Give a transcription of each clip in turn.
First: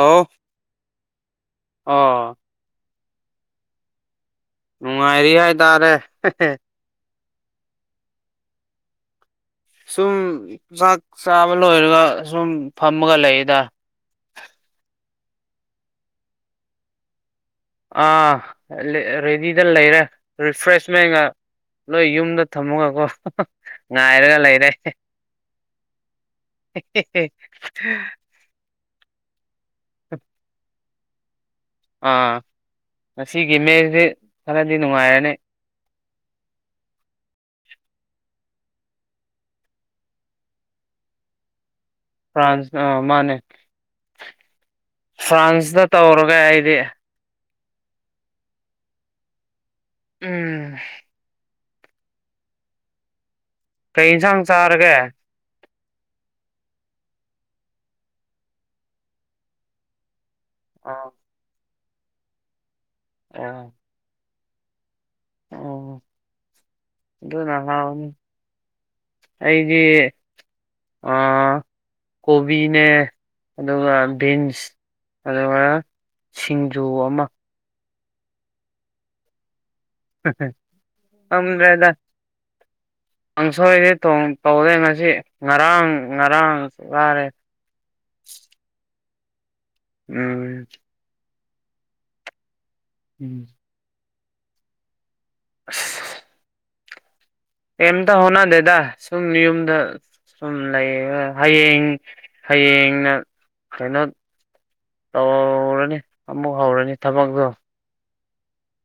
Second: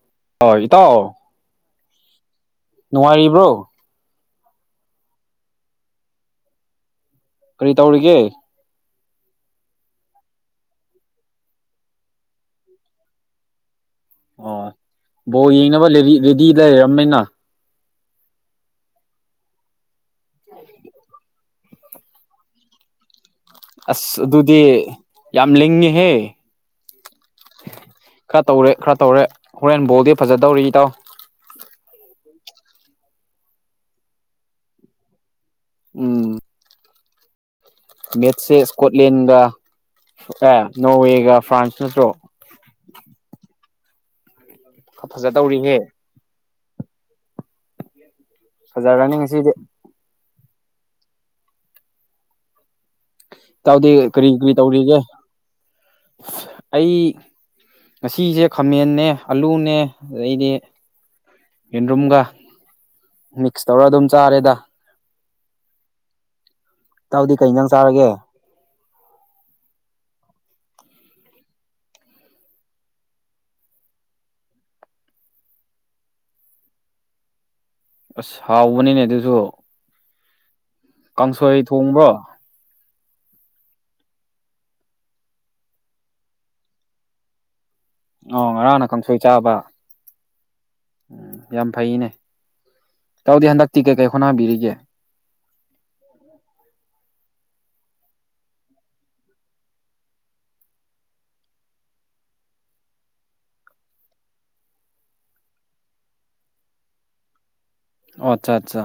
ꯑꯥꯎꯂ ꯍꯣꯏ ꯏꯇꯥꯎ ꯑꯣꯥ ꯅꯨꯡꯉꯥꯏꯔꯤꯕ꯭ꯔꯣ ꯅꯨꯡꯉꯥꯏꯔꯤ ꯍꯥꯏꯇꯥꯔꯦ ꯀꯔꯤ ꯇꯧꯔꯤꯒꯦ ꯁꯨꯝ ꯆꯥꯛ ꯆꯥꯕ ꯂꯣꯏꯔꯒ ꯁꯨꯝ ꯐꯝꯃꯒ ꯂꯩꯌꯦꯗ ꯑꯣ ꯕꯣ ꯌꯦꯡꯅꯕ ꯔꯦꯗꯤ ꯂꯩꯔꯝꯅꯤꯅ ꯑꯥ ꯔꯦꯗꯤꯗ ꯂꯩꯔꯦ ꯔꯤꯐ꯭ꯔꯦꯁꯃꯦꯟꯒ ꯂꯣꯏ ꯌꯨꯝꯗ ꯊꯝꯃꯒꯀꯣ ꯑꯁ ꯉꯥꯏꯔꯒ ꯂꯩꯔꯦ ꯑꯗꯨꯗꯤ ꯌꯥꯝ ꯂꯤꯡꯉꯤꯍꯦ ꯈꯔ ꯇꯧꯔꯦ ꯈꯔ ꯇꯧꯔꯦ ꯍꯣꯔꯦꯟ ꯕꯣꯜꯗꯤ ꯐꯖꯗꯧꯔꯤ ꯏꯇꯥꯎ ꯑꯥ ꯉꯁꯤꯒꯤ ꯃꯦꯁꯤ ꯈꯔꯗꯤ ꯅꯨꯡꯉꯥꯏꯔꯅꯤ ꯎꯝ ꯃꯦꯠꯁꯁꯦ ꯏꯁꯀꯣꯠꯂꯦꯟꯒ ꯑꯦ ꯅꯣꯔꯋꯦꯒ ꯐ꯭ꯔꯥꯟꯁ ꯅꯠꯇ꯭ꯔꯣ ꯐ꯭ꯔꯥꯟꯁ ꯑꯥ ꯃꯥꯅꯦ ꯐꯖꯗꯧꯔꯤꯍꯦ ꯐ꯭ꯔꯥꯟꯁꯇ ꯇꯧꯔꯒ ꯑꯩꯗꯤ ꯐꯖꯔꯥꯅꯤ ꯉꯁꯤꯗꯤ ꯎꯝ ꯇꯥꯎꯗꯤ ꯀꯩ ꯀꯔꯤ ꯌꯦꯟꯁꯥꯡ ꯀꯔꯤ ꯆꯥꯔꯒꯦ ꯇꯧꯔꯤꯒꯦ ꯑꯩ ꯉꯁꯤꯁꯦ ꯈꯥꯃꯦꯟꯅꯦ ꯑꯂꯨꯅꯦ ꯑꯗꯩꯗꯤ ꯑꯥ ꯌꯦꯟꯔꯨꯝꯒ ꯃꯤꯛꯁ ꯑꯣ ꯇꯧꯔꯒ ꯑꯗꯨꯝ ꯆꯥꯔꯦꯗ ꯑꯣ ꯏꯇꯥꯎꯗꯤ ꯀꯩ ꯑꯗꯨꯅ ꯏꯟꯖꯥꯡ ꯍꯥꯎꯅꯤ ꯆꯥꯔꯒꯦ ꯑꯩꯗꯤ ꯑ ꯀꯣꯕꯤꯅꯦ ꯑꯗꯨꯒ ꯕꯤꯟꯁ ꯑꯗꯨꯒ ꯁꯤꯡꯖꯨ ꯑꯃ ꯑꯁ ꯍꯥꯎꯕꯅꯤꯅꯦ ꯑꯗꯨꯁꯨ ꯀꯥꯡꯁꯣꯏ ꯈꯪꯗ꯭ꯔꯦꯗ ꯊꯣꯡꯕ꯭ꯔꯣ ꯀꯥꯡꯁꯣꯏꯗꯤ ꯊꯣꯡ ꯇꯧꯗꯦ ꯉꯁꯤ ꯉꯔꯥꯡ ꯉꯔꯥꯡ ꯋꯥꯔꯦ ꯑꯣ ꯉꯔꯥꯡꯅ ꯀꯥꯡꯁꯣꯏ ꯆꯥꯕ꯫ ꯎꯝ꯫ ꯌꯥꯝ ꯐꯩꯅꯦ ꯏꯇꯥꯎꯗꯤ ꯍꯟꯗꯛꯇꯤ ꯀꯩꯀꯩ ꯍꯣꯅꯥꯕꯤꯔꯤꯒꯦ꯫ ꯑꯁ꯫ ꯀꯦꯝꯇ ꯍꯣꯠꯅꯗꯦꯗ ꯁꯨꯝ ꯌꯨꯝꯗ ꯁꯨꯝ ꯂꯩꯔꯒ ꯍꯌꯦꯡ ꯍꯌꯦꯡꯅ ꯀꯩꯅꯣ ꯇꯧꯔꯅꯤ ꯑꯃꯨꯛ ꯍꯧꯔꯅꯤ ꯊꯕꯛꯇꯣ꯫ ꯑꯣ ꯑꯠꯆꯥ ꯑꯠꯆꯥ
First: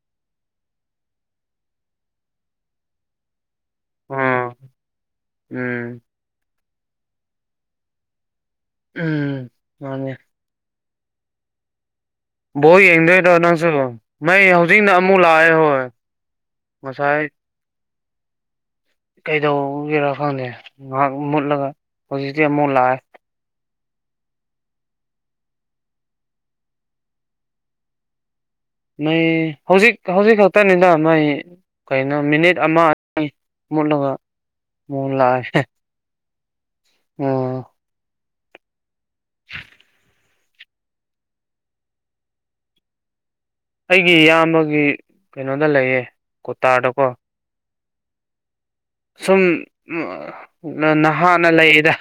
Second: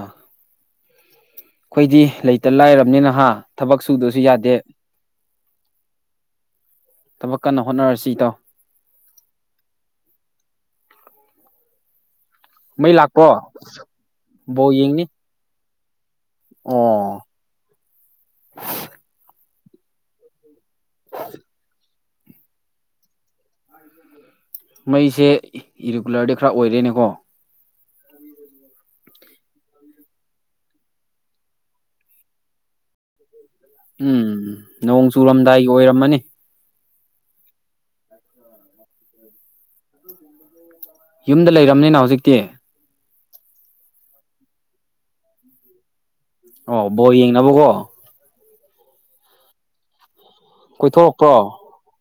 ꯑꯈꯣꯏꯗꯤ ꯂꯩꯇ ꯂꯥꯏꯔꯕꯅꯤꯅꯍꯥ ꯊꯕꯛ ꯁꯨ ꯁꯨꯗꯁꯨ ꯑꯥ ꯌꯥꯗꯦ ꯎꯝ ꯊꯕꯛ ꯀꯟꯅ ꯍꯣꯠꯅꯔꯁꯤ ꯏꯇꯥꯎ꯫ ꯎꯝ ꯃꯥꯅꯦ꯫ ꯕꯣꯜ ꯃꯩ ꯂꯥꯛꯄ꯭ꯔꯣ ꯌꯦꯡꯗꯣꯏꯔꯣ ꯅꯪꯁꯨ ꯃꯥꯏ ꯕꯣꯜ ꯍꯧꯖꯤꯛꯅ ꯌꯦꯡꯅꯤ ꯑꯃꯨꯛ ꯂꯥꯛꯑꯦ ꯍꯣꯢ ꯑꯣ ꯉꯁꯥꯏ ꯀꯩ ꯗꯧꯕꯒꯤꯔꯥ ꯈꯪꯗꯦ ꯉꯥꯍꯥꯛ ꯃꯨꯠꯂꯒ ꯍꯧꯖꯤꯛꯇꯤ ꯑꯃꯨꯛ ꯂꯥꯛꯑꯦ꯫ [unintelligible] ꯃꯩꯁꯦ ꯏꯔꯤꯒꯨꯂꯔꯗꯤ ꯈꯔ ꯑꯣꯏꯔꯦꯅꯦꯀꯣ꯫ ꯃꯩ ꯍꯧꯖꯤꯛ ꯍꯧꯖꯤꯛ ꯈꯛꯇꯅꯤꯗ ꯃꯩ ꯀꯩꯅꯣ ꯃꯤꯅꯤꯠ ꯑꯃ ꯃꯨꯠꯂꯒ ꯎꯝ ꯅꯣꯡ ꯃꯨꯛ ꯂꯥꯛꯑꯦ꯫ ꯆꯨꯔꯝꯗꯥꯏꯒꯤ ꯑꯣꯏꯔꯝꯃꯅꯤ [inaudible] [unintelligible] ꯌꯨꯝꯗ ꯂꯩꯔꯝꯅꯤꯅ ꯍꯧꯖꯤꯛꯇꯤ꯫ ꯑꯩꯒꯤ ꯏꯌꯥꯝꯕꯒꯤ ꯀꯩꯅꯣꯗ ꯂꯩꯌꯦ꯫ ꯑꯣ ꯀꯣꯇꯥꯔꯗꯀꯣ ꯕꯣꯜ ꯌꯦꯡꯅꯕꯀꯣ꯫ ꯁꯨꯝ ꯅ ꯀꯣꯏꯊꯣꯔꯛꯄ꯭ꯔꯣ ꯅꯍꯥꯟꯅ ꯂꯩꯌꯦꯗ꯫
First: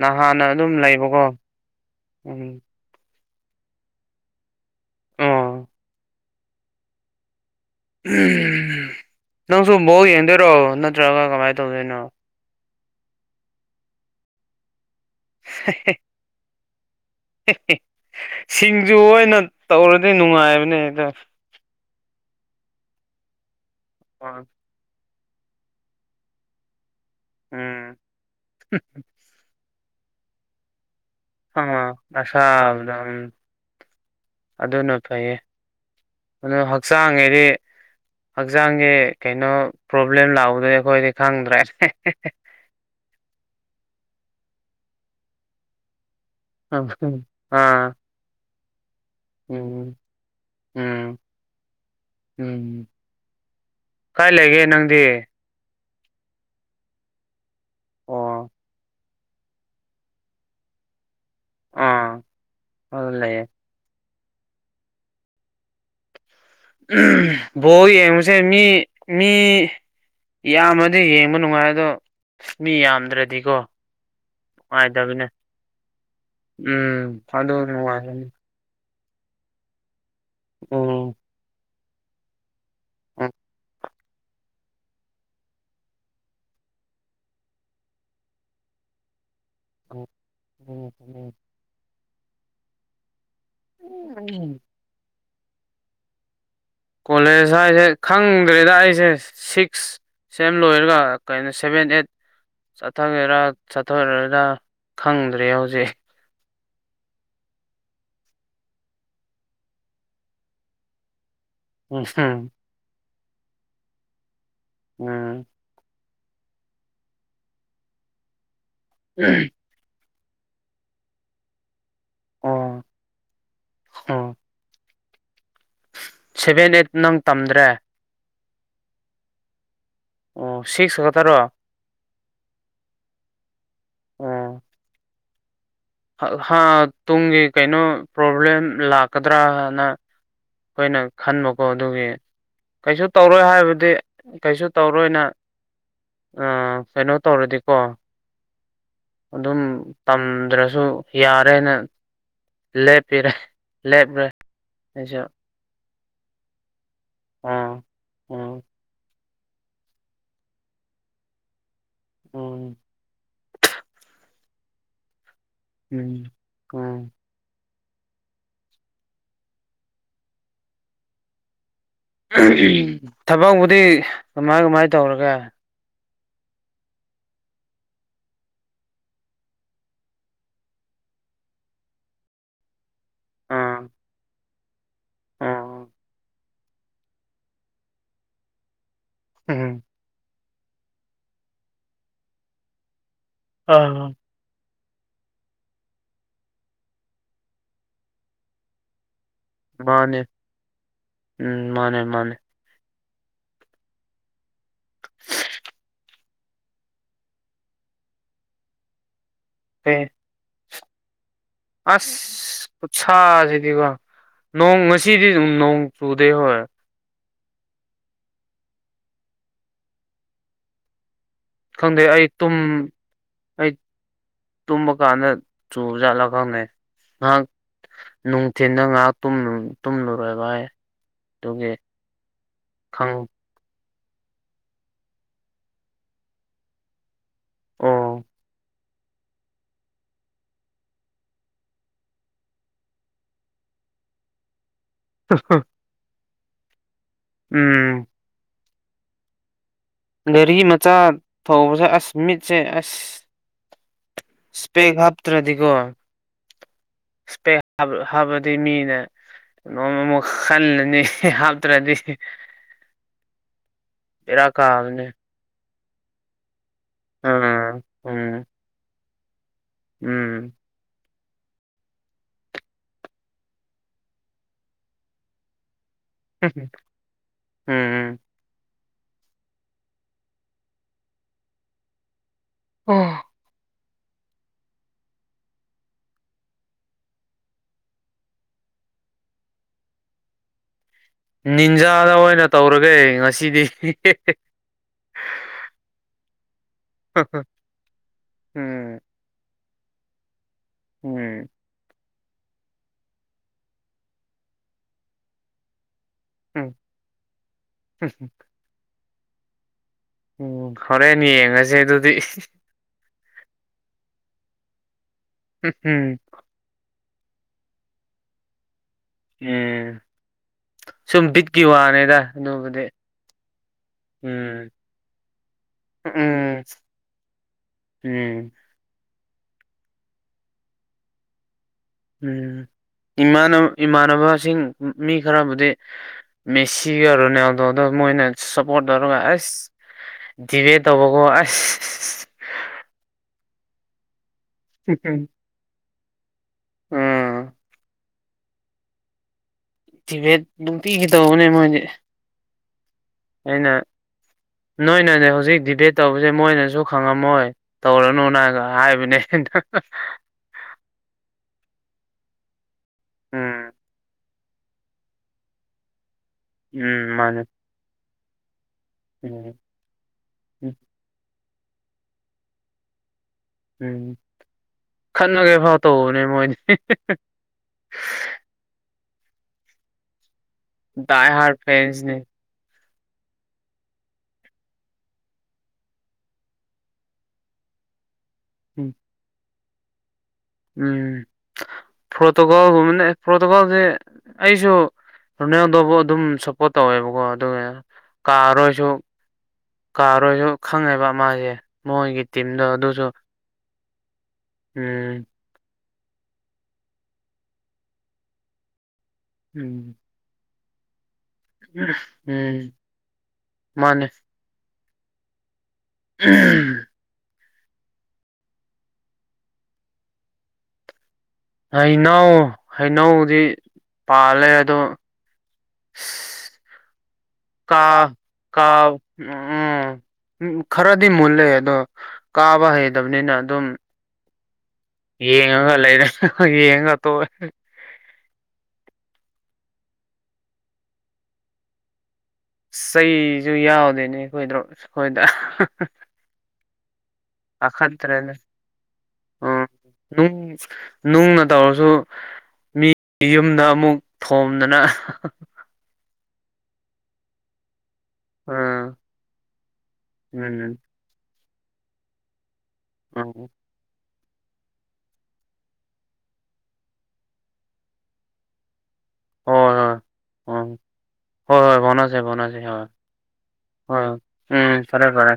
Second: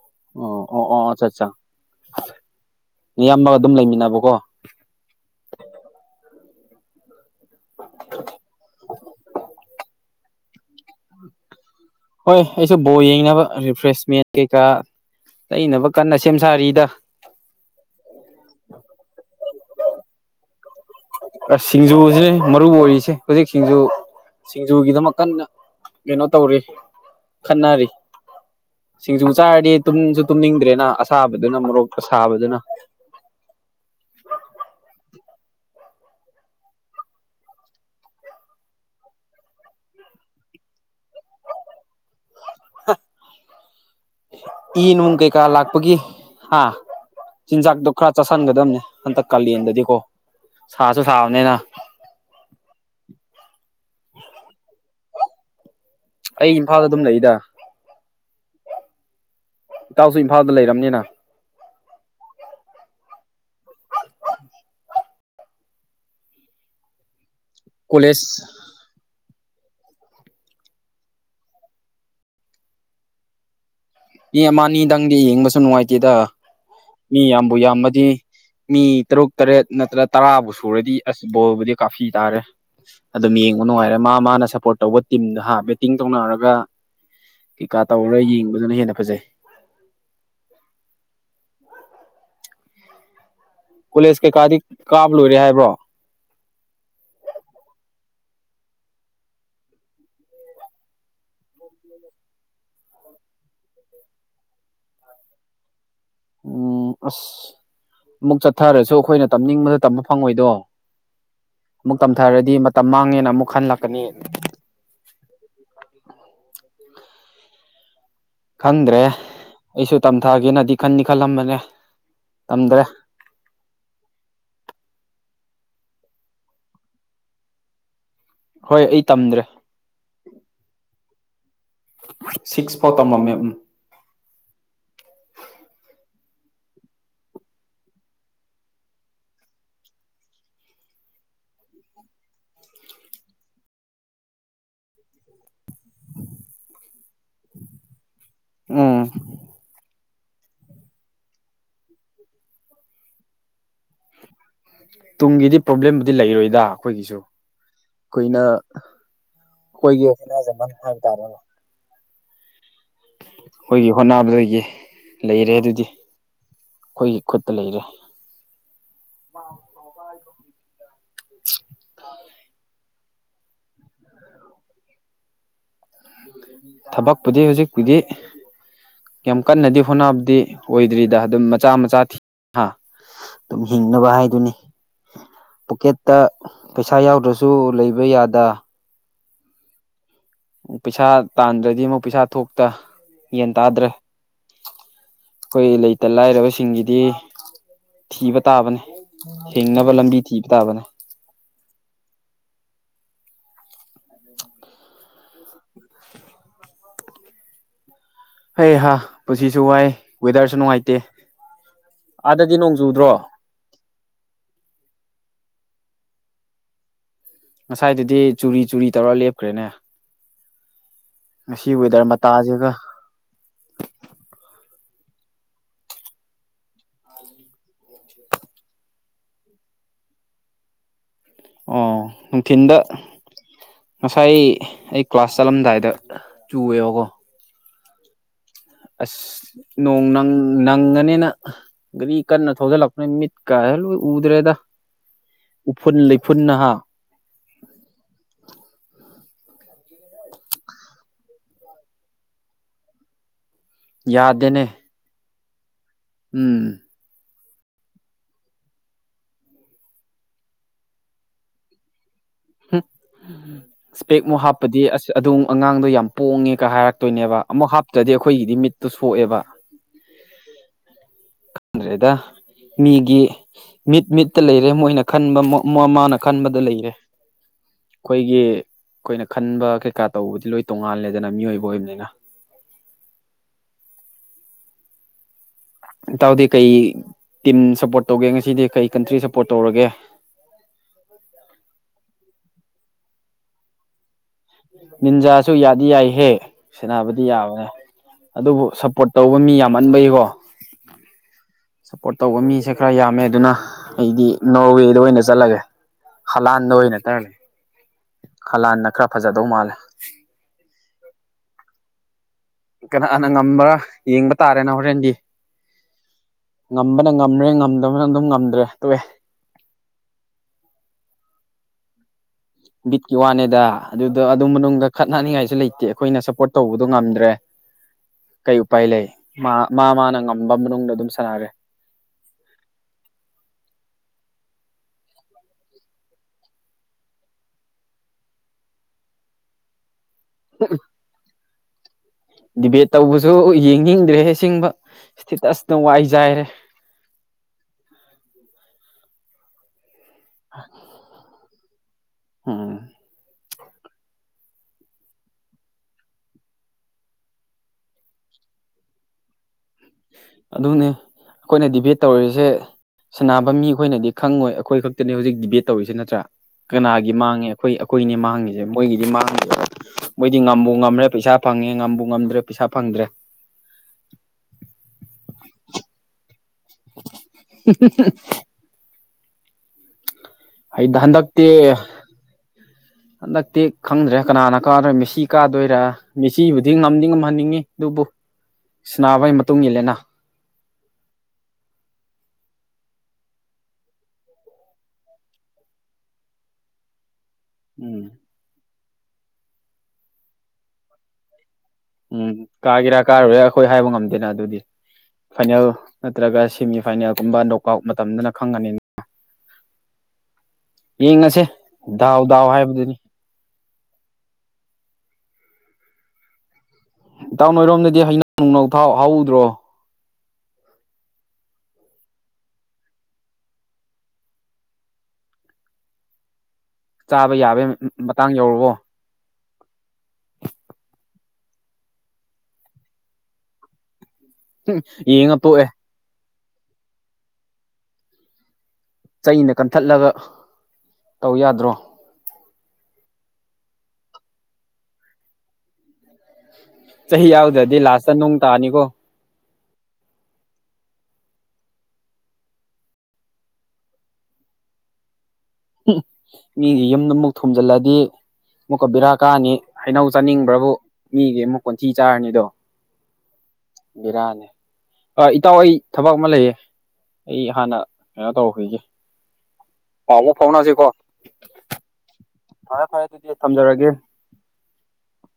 ꯅꯍꯥꯟꯅ ꯑꯣ ꯑꯗꯨꯝ ꯑꯣ ꯑꯣ ꯂꯩꯕꯀꯣ ꯎꯝ꯫ ꯏꯌꯥꯝꯕꯒ ꯑꯗꯨꯝ ꯂꯩꯃꯤꯟꯅꯕꯀꯣ꯫ ꯑꯣ ꯅꯪꯁꯨ ꯕꫭꯜ ꯌꯦꯡꯗꯣꯏꯔꯣ ꯅꯠꯇ꯭ꯔꯒ ꯀꯃꯥꯏ ꯇꯧꯗꯣꯏꯅꯣ꯫ ꯍꯣꯏ ꯑꯩꯁꯨ ꯕꯣꯜ ꯌꯦꯡꯅꯕ ꯔꯤꯐ꯭ꯔꯦꯁꯃꯦꯟ ꯀꯩꯀꯥ ꯂꯩꯅꯕ ꯀꯟꯅ ꯁꯦꯝ ꯁꯥꯔꯤꯗ꯫ ꯁꯤꯡꯖꯨ ꯑꯣꯏꯅ ꯇꯧꯔꯗꯤ ꯅꯨꯡꯉꯥꯏꯕꯅꯦ ꯑꯗꯣ꯫ ꯑꯁ ꯁꯤꯡꯖꯨꯁꯤꯅꯦ ꯃꯔꯨ ꯑꯣꯏꯔꯤꯁꯦ ꯍꯧꯖꯤꯛ ꯁꯤꯡꯖꯨ [inaudible] ꯁꯤꯡꯖꯨꯒꯤꯗꯃꯛ ꯀꯟꯅ ꯀꯩꯅꯣ ꯇꯧꯔꯤ꯫ ꯈꯟꯅꯔꯤ ꯎꯝ ꯁꯤꯡꯖꯨ ꯆꯥꯔꯗꯤ ꯇꯨꯝꯁꯨ ꯇꯨꯝꯅꯤꯡꯗ꯭ꯔꯦꯅ ꯑꯁ ꯁꯥꯕꯗꯨꯅ ꯃꯣꯔꯣꯛ ꯑꯥ ꯈꯔ ꯁꯥꯕꯗꯨꯅ꯫ [inaudible] ꯑꯗꯨꯅ ꯐꯩꯌꯦ ꯑꯗꯨ ꯍꯛꯆꯥꯡꯒꯤꯗꯤ ꯍꯛꯆꯥꯡꯁꯦ ꯀꯩꯅꯣ ꯄ꯭ꯔꯣꯕ꯭ꯂꯦꯝ ꯂꯥꯛꯄꯗꯤ ꯑꯩꯈꯣꯏꯗꯤ ꯈꯪꯗ꯭ꯔꯦ꯫ ꯍꯥ ꯏ ꯅꯨꯡ ꯀꯩꯀꯥ ꯂꯥꯛꯄꯒꯤ꯫ ꯍꯥ ꯑꯥ ꯆꯤꯟꯖꯥꯛꯗꯨ ꯈ꯭ꯔ ꯆꯁꯟꯒꯗꯝꯅꯦ ꯍꯟꯗꯛ ꯎꯝ ꯀꯥꯂꯦꯟꯗꯗꯤꯀꯣ ꯁꯥꯁꯨ ꯎꯝ ꯁꯥꯕꯅꯤꯅ꯫ ꯎꯝ ꯀꯥꯏ ꯂꯩꯒꯦ ꯅꯪꯗꯤ꯫ ꯑꯩ ꯏꯝꯐꯥꯜꯗ ꯑꯗꯨꯝ ꯂꯩꯗ꯫ ꯑꯣ꯫ ꯏꯇꯥꯎꯁꯨ ꯏꯝꯐꯥꯜꯗ ꯂꯩꯔꯝꯅꯤꯅ꯫ ꯑꯥ ꯑꯗ ꯂꯩꯌꯦ꯫ ꯕꯣꯜ ꯀꯣꯂꯦꯖ ꯌꯦꯡꯕꯁꯦ ꯃꯤ ꯃꯤ ꯌꯥꯝꯃꯗꯤ ꯌꯦꯡꯕ ꯅꯨꯡꯉꯥꯏ ꯑꯗꯣ ꯃꯤ ꯌꯥꯝꯗ꯭ꯔꯗꯤꯀꯣ ꯃꯤ ꯑꯃꯅꯤꯗꯪꯗꯤ ꯅꯨꯡꯉꯥꯏꯇꯕꯅꯦ ꯌꯦꯡꯕꯁꯨ ꯅꯨꯡꯉꯥꯏꯇꯦꯗ ꯎꯝ ꯃꯤ ꯑꯗꯨ ꯌꯥꯝꯕꯨ ꯌꯥꯝꯃꯗꯤ ꯅꯨꯡꯉꯥꯏꯕꯅꯤ ꯃꯤ ꯇꯔꯨꯛ ꯇꯔꯦꯠ ꯅꯠꯇ꯭ꯔ ꯇꯔꯥꯕꯨ ꯁꯨꯔꯗꯤ ꯎꯝ ꯑꯁ ꯕꯣꯜꯕꯨꯗꯤ ꯀꯥꯞꯐꯤ ꯇꯥꯔꯦ ꯑꯗꯨꯝ ꯌꯦꯡꯕ ꯅꯨꯡꯉꯥꯏꯔꯦ ꯃꯥ ꯃꯥꯅ ꯁꯞꯄꯣꯔꯠ ꯇꯧꯕ ꯇꯤꯝꯗ ꯍꯥ ꯕꯦꯠꯇꯤꯡ ꯇꯧꯅꯔꯒ ꯀꯩꯀꯥ ꯇꯧꯔ ꯌꯦꯡꯕꯗꯨꯅ ꯍꯦꯟꯅ ꯐꯖꯩ ꯎ ꯎꯨꯝ ꯎꯨꯝ ꯀꯣꯂꯦꯖ ꯎꯝ ꯀꯩꯀꯥꯗꯤ ꯀꯥꯕ ꯂꯣꯏꯔꯦ ꯍꯥꯏꯕ꯭ꯔꯣ ꯀꯣꯂꯦꯖ ꯍꯥꯏꯁꯦ ꯈꯪꯗ꯭ꯔꯦꯗ ꯑꯩꯁꯦ ꯁꯤꯛꯁ ꯁꯦꯝ ꯂꯣꯏꯔꯒ ꯀꯩꯅꯣ ꯁꯚꯦꯟ ꯑꯩꯠ ꯆꯠꯊꯒꯦꯔꯥ ꯆꯠꯊꯔꯣꯏꯔ ꯈꯪꯗ꯭ꯔꯦ ꯍꯧꯖꯤꯛ ꯎꯨꯝ ꯑꯁ ꯑꯃꯨꯛ ꯆꯠꯊꯔꯁꯨ ꯑꯩꯈꯣꯏꯅ ꯇꯝꯅꯤꯡꯕꯗ ꯇꯝꯕ ꯐꯪꯉꯣꯏꯗꯣ ꯑꯃꯨꯛ ꯎꯝ ꯇꯝꯊꯔꯗꯤ ꯃꯇꯝ ꯃꯥꯡꯉꯦꯅ ꯑꯃꯨꯛ ꯈꯟꯂꯛꯀꯅꯤ ꯎꯨꯝ ꯈꯪꯗ꯭ꯔꯦ ꯑꯩꯁꯨ ꯇꯝꯊꯥꯒꯦꯅꯗꯤ ꯈꯟꯅꯤ ꯈꯜꯂꯝꯕꯅꯦ ꯇꯝꯗ꯭ꯔꯦ ꯎꯨꯝ ꯁꯦꯚꯦꯟ ꯑꯩꯠ ꯅꯪ ꯇꯝꯗ꯭ꯔꯦ ꯍꯣꯏ ꯑꯩ ꯇꯝꯗ꯭ꯔꯦ ꯑꯣ ꯁꯤꯛꯁ ꯈꯛꯇꯔꯣ ꯁꯤꯛꯁ ꯐꯥꯎ ꯇꯝꯃꯝꯃꯦ ꯎꯨꯝ ꯎꯨꯝ ꯍ ꯍꯥ ꯇꯨꯡꯒꯤ ꯀꯩꯅꯣ ꯄ꯭ꯔꯣꯕ꯭ꯂꯦꯝ ꯂꯥꯛꯀꯗ꯭ꯔꯥꯅ ꯑꯩꯈꯣꯏꯅ ꯈꯟꯕꯀꯣ ꯑꯗꯨꯒꯤ ꯀꯩꯁꯨ ꯇꯧꯔꯣꯏ ꯍꯥꯏꯕꯗꯤ ꯀꯩꯁꯨ ꯇꯧꯔꯣꯏꯅ ꯑ ꯀꯩꯅꯣ ꯇꯧꯔꯗꯤꯀꯣ ꯎꯝ ꯑꯗꯨꯝ ꯇꯝꯗ꯭ꯔꯁ ꯁꯨ ꯌꯥꯔꯦꯅ ꯂꯦꯞꯄꯤꯔꯦ ꯂꯦꯞꯔꯦ ꯑꯩꯁꯨ ꯇꯨꯡꯒꯤꯗꯤ ꯄ꯭ꯔꯣꯕ꯭ꯂꯦꯝꯕꯨꯗꯤ ꯂꯩꯔꯣꯏꯗ ꯑꯩꯈꯣꯏꯒꯤꯁꯨ ꯑꯥ ꯀꯨꯏꯅ ꯎꯝ ꯑꯩꯈꯣꯏꯒꯤ ꯍꯣꯠꯅꯖꯃꯟ ꯍꯥꯏꯕ ꯇꯥꯔꯦꯅꯦ ꯎꯨꯝ ꯑꯩꯈꯣꯏꯒꯤ ꯍꯣꯠꯅꯕꯗꯒꯤ ꯂꯩꯔꯦ ꯑꯗꯨꯗꯤ ꯎꯝ ꯎꯝ ꯑꯩꯈꯣꯏꯒꯤ ꯈꯨꯠꯇ ꯂꯩꯔꯦ ꯑꯥ ꯑꯍꯨ ꯊꯕꯛꯕꯨꯗꯤ ꯀꯃꯥꯏ ꯀꯃꯥꯏ ꯇꯧꯔꯒꯦ ꯊꯕꯛꯄꯨꯗꯤ ꯍꯧꯖꯤꯛꯄꯨꯗꯤ ꯌꯥꯝ ꯀꯟꯅꯗꯤ ꯍꯣꯠꯅꯕꯗꯤ ꯑꯣꯏꯗ꯭ꯔꯤꯗ ꯑꯗꯨꯝ ꯃꯆꯥ ꯃꯆꯥ ꯊꯤ ꯍꯥ ꯑꯗꯨꯝ ꯑꯥ ꯍꯤꯡꯅꯕ ꯍꯥꯏꯗꯨꯅꯤ ꯑꯥ ꯄꯣꯛꯀꯦꯠꯇ ꯄꯩꯁꯥ ꯌꯥꯎꯗ꯭ꯔꯁꯨ ꯂꯩꯕ ꯌꯥꯗ ꯎꯨꯝ ꯄꯩꯁꯥ ꯇꯥꯟꯗ꯭ꯔꯗꯤ ꯑꯃꯨꯛ ꯄꯩꯁꯥ ꯊꯣꯛꯇ ꯌꯦꯟ ꯇꯥꯗ꯭ꯔꯦ ꯑꯥ ꯑꯩꯈꯣꯏ ꯂꯩꯇꯥ ꯂꯥꯏꯔꯕꯁꯤꯡꯒꯤꯗꯤ ꯊꯤꯕ ꯇꯥꯕꯅꯤ ꯍꯤꯡꯅꯕ ꯂꯝꯕꯤ ꯊꯤꯕ ꯇꯥꯕꯅꯤ ꯎꯨꯝ ꯃꯥꯟꯅꯦ ꯃꯥꯟꯅꯦ [inaudible] ꯍꯩ ꯍꯥꯥ ꯄꯨꯟꯁꯤꯁꯨ ꯋꯥꯏ ꯑꯦ ꯋꯦꯗꯔꯁꯨ ꯅꯨꯡꯉꯥꯏꯇꯦ ꯑꯥꯗꯗꯤ ꯑꯁ ꯅꯣꯡ ꯆꯨꯗ꯭ꯔꯣ ꯈꯨꯠꯁꯥꯁꯤꯗꯤꯀꯣ ꯅꯣꯡ ꯉꯁꯤꯗꯤ ꯅꯣꯡ ꯆꯨꯗꯦ ꯍꯣꯏ ꯉꯁꯥꯏꯗꯨꯗꯤ ꯆꯨꯔꯤ ꯆꯨꯔꯤ ꯇꯧꯔ ꯂꯦꯞꯈ꯭ꯔꯦꯅꯦ ꯉꯁꯤ ꯈꯪꯗꯦ ꯋꯦꯗꯔ ꯑꯩ ꯇꯨꯝ ꯃꯇꯥꯁꯤꯒꯥ ꯑꯩ ꯇꯨꯝꯕ ꯀꯥꯟꯗ ꯆꯨꯕꯖꯥꯠꯂꯥ ꯈꯪꯗꯦ ꯉꯍꯥꯛ ꯅꯨꯡꯊꯤꯟꯗ ꯉꯥꯏꯍꯥꯛ ꯇꯨꯝꯂꯨ ꯇꯨꯝꯂꯨꯔꯦꯕ ꯑꯩ ꯑꯗꯨꯒꯤ ꯑꯣ ꯊꯤꯟꯗ ꯈꯪ ꯉꯁꯥꯏ ꯑꯩ ꯀ꯭ꯂꯥꯁ ꯆꯠꯂꯝꯗꯥꯏꯗ ꯆꯨꯑꯦꯕꯀꯣ ꯑꯣ ꯑꯁ ꯅꯣꯡ ꯅꯪ ꯅꯪꯒꯅꯤꯅ ꯒꯥꯔꯤ ꯀꯟꯅ ꯊꯧꯖꯤꯜꯂꯛꯄꯅꯦ ꯃꯤꯠ ꯀꯥꯁꯤ ꯂꯣꯏ ꯎꯗ꯭ꯔꯦꯗ [inaudible] ꯎꯐꯨꯟ ꯂꯩꯐꯨꯟꯅ ꯍꯥ ꯎꯝ ꯒꯥꯔꯤ ꯃꯆꯥ ꯊꯧꯕꯁꯦ ꯑꯁ ꯃꯤꯠꯁꯦ ꯑꯁ ꯌꯥꯗꯦꯅꯦ ꯏꯁꯄꯦꯛ ꯍꯥꯞꯇ꯭ꯔꯗꯤꯀꯣ ꯎꯝ ꯏꯁꯄꯦꯛ [unintelligible] ꯍꯥꯞꯔꯥꯗꯤ ꯃꯤꯅ ꯅꯣꯡꯃ ꯑꯃꯨꯛ ꯈꯜꯂꯅꯤ ꯍꯥꯞꯇ꯭ꯔꯗꯤ ꯏꯁꯄꯦꯛꯃꯨ ꯕꯦꯔꯥ ꯍꯥꯞꯄꯗꯤ ꯀꯥꯕꯅꯦ ꯑꯁ ꯑꯗꯨꯝ ꯑꯉꯥꯡꯗꯣ ꯌꯥꯝ ꯄꯣꯡꯉꯦꯒ ꯍꯥꯏꯔ ꯍꯥꯞꯇꯣꯏꯅꯦꯕ ꯑꯃꯨꯛ ꯑꯥ ꯍꯥꯞꯇ꯭ꯔꯗꯤ ꯎꯝ ꯑꯩꯈꯣꯏꯒꯤꯗꯤ ꯃꯤꯠꯇꯣ ꯁꯣꯛꯑꯦꯕ ꯎꯝ ꯈꯪꯗ꯭ꯔꯦꯗ ꯃꯤꯒꯤ ꯃꯤꯠ ꯃꯤꯠꯇ ꯂꯩꯔꯦ ꯃꯣꯏꯅ ꯈꯟꯕ ꯃ ꯃꯥꯅ ꯈꯟꯕꯗ ꯂꯩꯔꯦ ꯎꯝ ꯑꯩꯈꯣꯏꯒꯤ ꯑꯩꯈꯣꯏꯅ ꯈꯟꯕ ꯀꯩꯀꯥ ꯇꯧꯕꯗꯤ ꯂꯣꯏ ꯇꯣꯡꯉꯥꯜꯂꯦꯗꯅ ꯃꯤꯑꯣꯏꯕ ꯑꯣꯏꯕꯅꯤꯅ ꯎꯝ ꯏꯇꯎꯗꯤ ꯀꯩ ꯇꯤꯝ ꯁꯞꯄꯣꯔꯠ ꯇꯧꯒꯦ ꯉꯁꯤꯗꯤ ꯀꯩ ꯀꯟꯇ꯭ꯔꯤ ꯁꯞꯄꯣꯔꯠ ꯇꯧꯔꯒꯦ ꯅꯤꯟꯖꯥꯗ ꯑꯣꯏꯅ ꯇꯧꯔꯒꯦ ꯉꯁꯤꯗꯤ ꯅꯤꯟꯖꯥꯁꯨ ꯌꯥꯗꯤ ꯌꯥꯏꯍꯦ ꯁꯦꯅꯕꯗꯤ ꯌꯥꯕꯅꯦ ꯑꯗꯨꯕꯨ ꯎꯝ ꯁꯞꯄꯣꯔꯠ ꯇꯧꯕ ꯃꯤ ꯌꯥꯝꯃꯟꯕꯩꯀꯣ ꯎꯝ ꯁꯞꯄꯣꯔꯠ ꯇꯧꯕ ꯃꯤꯁꯦ ꯈꯔ ꯌꯥꯝꯃꯦ ꯑꯗꯨꯅ ꯑꯩꯗꯤ ꯅꯣꯔꯋꯦꯗ ꯑꯣꯏꯅ ꯆꯠꯂꯒꯦ ꯎꯝ ꯍꯂꯥꯟꯗ ꯗ ꯑꯣꯏꯅ [unintelligible] ꯍꯂꯥꯟꯗꯅ ꯈꯔ ꯐꯖꯗꯧ ꯃꯥꯜꯂꯦ ꯎꯝ ꯍꯣꯔꯦꯟ ꯌꯦꯡꯉꯁꯦ ꯑꯗꯨꯗꯤ ꯀꯅꯥꯅ ꯉꯝꯕ꯭ꯔꯥ ꯌꯦꯡꯕ ꯇꯥꯔꯦꯅ ꯍꯣꯔꯦꯟꯗꯤ [inaudible] ꯉꯝꯕꯅ ꯉꯝꯔꯦ ꯉꯝꯗꯕꯅ ꯑꯗꯨꯝ ꯉꯝꯗ꯭ꯔꯦ ꯇꯣꯛꯑꯦ ꯎꯝ ꯁꯨꯝ ꯕꯤꯠꯀꯤ ꯋꯥꯅꯦꯗ ꯕꯤꯠꯀꯤ ꯋꯥꯅꯦꯗ ꯑꯗꯨꯗ ꯑꯗꯨ ꯎꯝ ꯃꯅꯨꯡꯗ ꯈꯠꯅꯅꯤꯡꯉꯥꯏꯁꯨ ꯂꯩꯇꯦ ꯑꯩꯈꯣꯏꯅ ꯁꯞꯄꯣꯔꯠ ꯎꯝ ꯇꯧꯕꯗꯣ ꯉꯝꯗ꯭ꯔꯦ ꯎꯝ ꯀꯩ ꯎꯄꯥꯏ ꯂꯩ ꯃꯥ ꯃꯥ ꯃꯥꯅ ꯉꯝꯕ ꯃꯅꯨꯡꯗ ꯑꯗꯨꯝ ꯁꯥꯟꯅꯔꯦ ꯎꯝ ꯏꯃꯥꯟ ꯏꯃꯥꯟꯅꯕꯁꯤꯡ ꯃꯤ ꯈꯔꯕꯨꯗꯤ ꯃꯦꯁꯤꯒ ꯔꯣꯅꯥꯜꯗꯣꯒꯗ ꯃꯣꯏꯅ ꯁꯞꯄꯣꯔꯠꯒ ꯑꯁ ꯗꯤꯕꯦꯠ ꯇꯧꯕꯀꯣ ꯑꯁ ꯗꯤꯕꯦꯠ ꯇꯧꯕꯁꯨ ꯌꯦꯡꯅꯤꯡꯗ꯭ꯔꯦ ꯑꯥꯁꯦꯡꯕ ꯏꯁꯇꯦꯇꯁꯅ ꯋꯥꯏꯆꯥꯏꯔꯦ ꯎꯝ ꯗꯤꯚꯦꯠ ꯅꯨꯡꯇꯤꯒꯤꯇꯧꯕꯅꯦ ꯃꯣꯏꯗꯤ [inaudible] ꯑꯩꯅ ꯅꯣꯏꯅꯦ ꯍꯧꯖꯤꯛ ꯗꯤꯕꯦꯠ ꯇꯧꯕꯁꯦ ꯃꯣꯏꯅꯁꯨ ꯈꯪꯉꯝꯃꯣꯏ ꯇꯧꯔꯅꯨꯅꯒ ꯍꯥꯏꯕꯅꯦ ꯑꯗꯨꯅꯤ ꯑꯩꯈꯣꯏꯅ ꯗꯦꯕꯦꯠ ꯇꯧꯔꯤꯁꯦ ꯁꯤꯟꯅꯕ ꯃꯤ ꯎꯝ ꯑꯩꯈꯣꯏꯅꯗꯤ ꯈꯪꯉꯣꯏ ꯑꯩꯈꯣꯏ ꯈꯠ ꯇꯅꯦ ꯍꯧꯖꯤꯛ ꯗꯦꯕꯦꯠ ꯇꯧꯔꯤꯁꯤ ꯅꯠꯇ꯭ꯔꯥ ꯎꯝ ꯀꯅꯥꯒꯤ ꯃꯥꯅꯦ ꯃꯥꯡꯉꯦ ꯑꯩꯈꯣꯏ ꯑꯩꯈꯣꯏꯅꯦ ꯃꯥꯡꯉꯤꯁꯦ ꯃꯣꯏꯒꯤꯗꯤ ꯎꯝ ꯃꯥꯡꯗꯦꯕ ꯃꯣꯏꯗꯤ ꯉꯝꯕꯨ ꯉꯝꯃꯦ ꯄꯩꯁꯥ ꯐꯪꯉꯦ ꯉꯝꯕ ꯉꯝꯗ꯭ꯔꯦ ꯄꯩꯁꯥ ꯐꯪꯗ꯭ꯔꯦ꯫ ꯎꯝ ꯈꯟꯅꯒꯦ ꯐꯥꯎ ꯇꯧꯕꯅꯦ ꯃꯣꯏꯗꯤ [inaudible] ꯑꯩꯗ ꯗꯥꯏ ꯍꯟꯗꯛꯇꯤ ꯍꯥꯔꯠ ꯐꯦꯟꯁꯅꯦ ꯍꯟꯗꯛꯇꯤ ꯈꯪꯗ꯭ꯔꯦ ꯀꯅꯥꯅ ꯀꯥꯗꯣꯏ ꯃꯦꯁꯤ ꯀꯥꯗꯣꯏꯔꯥ ꯃꯦꯁꯤꯕꯨꯗꯤ ꯉꯝꯗꯤ ꯉꯝꯍꯟꯅꯤꯡꯉꯤ ꯑꯗꯨꯕꯨ ꯁꯤꯟꯅꯕꯒꯤ ꯃꯇꯨꯡ ꯏꯜꯂꯦꯅ ꯎꯝ ꯄꯣꯔꯇꯨꯒꯜꯒꯨꯝꯕꯅꯦ ꯄꯣꯔꯇꯨꯒꯜꯁꯦ ꯑꯩꯁꯨ ꯔꫭꯅꯦꯜꯗꫭꯕꯨ ꯑꯗꯨꯝ ꯁꯞꯄꯣꯔꯠ ꯇꯧꯋꯦꯕꯀꯣ ꯑꯗꯨꯒ ꯎꯝ ꯀꯥꯔꯣꯏꯁꯨ ꯀꯥꯔꯣꯏꯁꯨ ꯈꯪꯉꯦꯕ ꯃꯥꯁꯦ ꯃꯣꯏꯒꯤ ꯎꯝ ꯇꯤꯝꯗꯣ ꯑꯗꯨꯁꯨ ꯀꯥꯒꯦꯔꯥ ꯀꯥꯔꫭꯏꯔꯥ ꯑꯩꯈꯣꯏ ꯍꯥꯏꯕ ꯉꯝꯗꯦꯅ ꯑꯗꯨꯗꯤ ꯎꯝ꯫ ꯐꯥꯏꯅꯜ ꯅꯠꯇ꯭ꯔꯒ ꯁꯦꯃꯤ ꯐꯥꯏꯅꯜꯒꯨꯝꯕ ꯅꯣꯛꯑꯥꯎꯠ ꯃꯇꯝꯗꯅ ꯈꯪꯉꯅꯤꯅ ꯎꯝ꯫ ꯌꯦꯡꯉꯁꯦ ꯗꯥꯎ ꯗꯥꯎ ꯍꯥꯏꯕꯗꯨꯅꯤ ꯃꯥꯅꯤ ꯎꯝ꯫ ꯏꯇꯥꯎ ꯅꯣꯏꯔꯣꯝꯗꯗꯤ ꯍꯩꯅꯧ ꯅꯨꯡꯅꯧ ꯊꯥꯎ ꯍꯧꯗ꯭ꯔꯣ꯫ ꯍꯩꯅꯧ ꯍꯩꯅꯧꯗꯤ ꯄꯥꯜꯂꯦ ꯑꯗꯣ [inaudible] ꯆꯥꯕ ꯌꯥꯕꯩ ꯃꯇꯥꯡ ꯌꯧꯔꯕꯣ ꯑꫭ ꯑꫭ ꯎꯝ ꯈꯔꯗꯤ ꯃꯨꯜꯂꯦ ꯑꯗꯣ ꯀꯥꯕ ꯍꯩꯇꯕꯅꯤꯅ ꯑꯗꯨꯝ ꯍꯨꯝ ꯌꯥ ꯌꯦꯡꯉꯒ ꯂꯩꯔꯦ ꯌꯦꯡꯉꯒ ꯇꯣꯛꯑꯦ ꯆꯩꯅ ꯀꯟꯊꯠꯂꯒ ꯇꯧ ꯌꯥꯗ꯭ꯔꯣ꯫ ꯆꯩꯁꯨ ꯌꯥꯎꯗꯦꯅꯦ ꯑꯩꯈꯣꯏꯗ꯭ꯔꫭ ꯑꯩꯈꯣꯏꯗ ꯆꯩ ꯌꯥꯎꯗ꯭ꯔꯗꯤ ꯂꯥꯁꯇ ꯅꯨꯡ ꯇꯥꯅꯤꯀꯣ ꯑꯥ ꯅꯨꯡꯁꯦ ꯅꯨꯡꯅ ꯇꯧꯔꯁꯨ ꯃꯤ ꯌꯨꯝꯗ ꯑꯃꯨꯛ ꯊꯣꯝꯗꯅ ꯍꯨꯝ ꯃꯤꯒꯤ ꯌꯨꯝꯗ ꯑꯃꯨꯛ ꯊꯣꯝꯖꯤꯜꯂꯗꯤ ꯑꯃꯨꯛꯀ ꯎꯝ ꯕꯦꯔꯥ ꯀꯥꯅꯤ ꯍꯩꯅꯧ ꯆꯥꯅꯤꯡꯕ꯭ꯔꯥꯕꯨ ꯎꯝ ꯃꯤꯒꯤ ꯑꯃꯨꯛ ꯀꯣꯟꯊꯤ ꯆꯥꯔꯅꯤꯗꯣ ꯎꯝ꯫ ꯕꯦꯔꯥꯅꯦ ꯑ ꯏꯇꯥꯎ ꯑꯩ ꯊꯕꯛ ꯑꯃ ꯂꯩꯌꯦ ꯑꯩ ꯍꯥꯟꯅ ꯀꯩꯅꯣ ꯇꯧꯈꯤꯒꯦ꯫ ꯍꯣꯏ ꯍꯣꯏ ꯄꯥꯎ ꯑꯃꯨꯛ ꯎꯝ ꯐꯥꯎꯅꯁꯤ ꯀꯣ ꯍꯣꯏ ꯍꯣꯏ ꯐꯥꯎꯅꯁꯦ ꯐꯥꯎꯅꯁꯦ ꯑ ꯑꯗꯨꯗꯤ ꯊꯝꯖꯔꯒꯦ ꯍꯣꯏ ꯎꯝ ꯐꯥꯔꯦ ꯐꯥꯔꯦ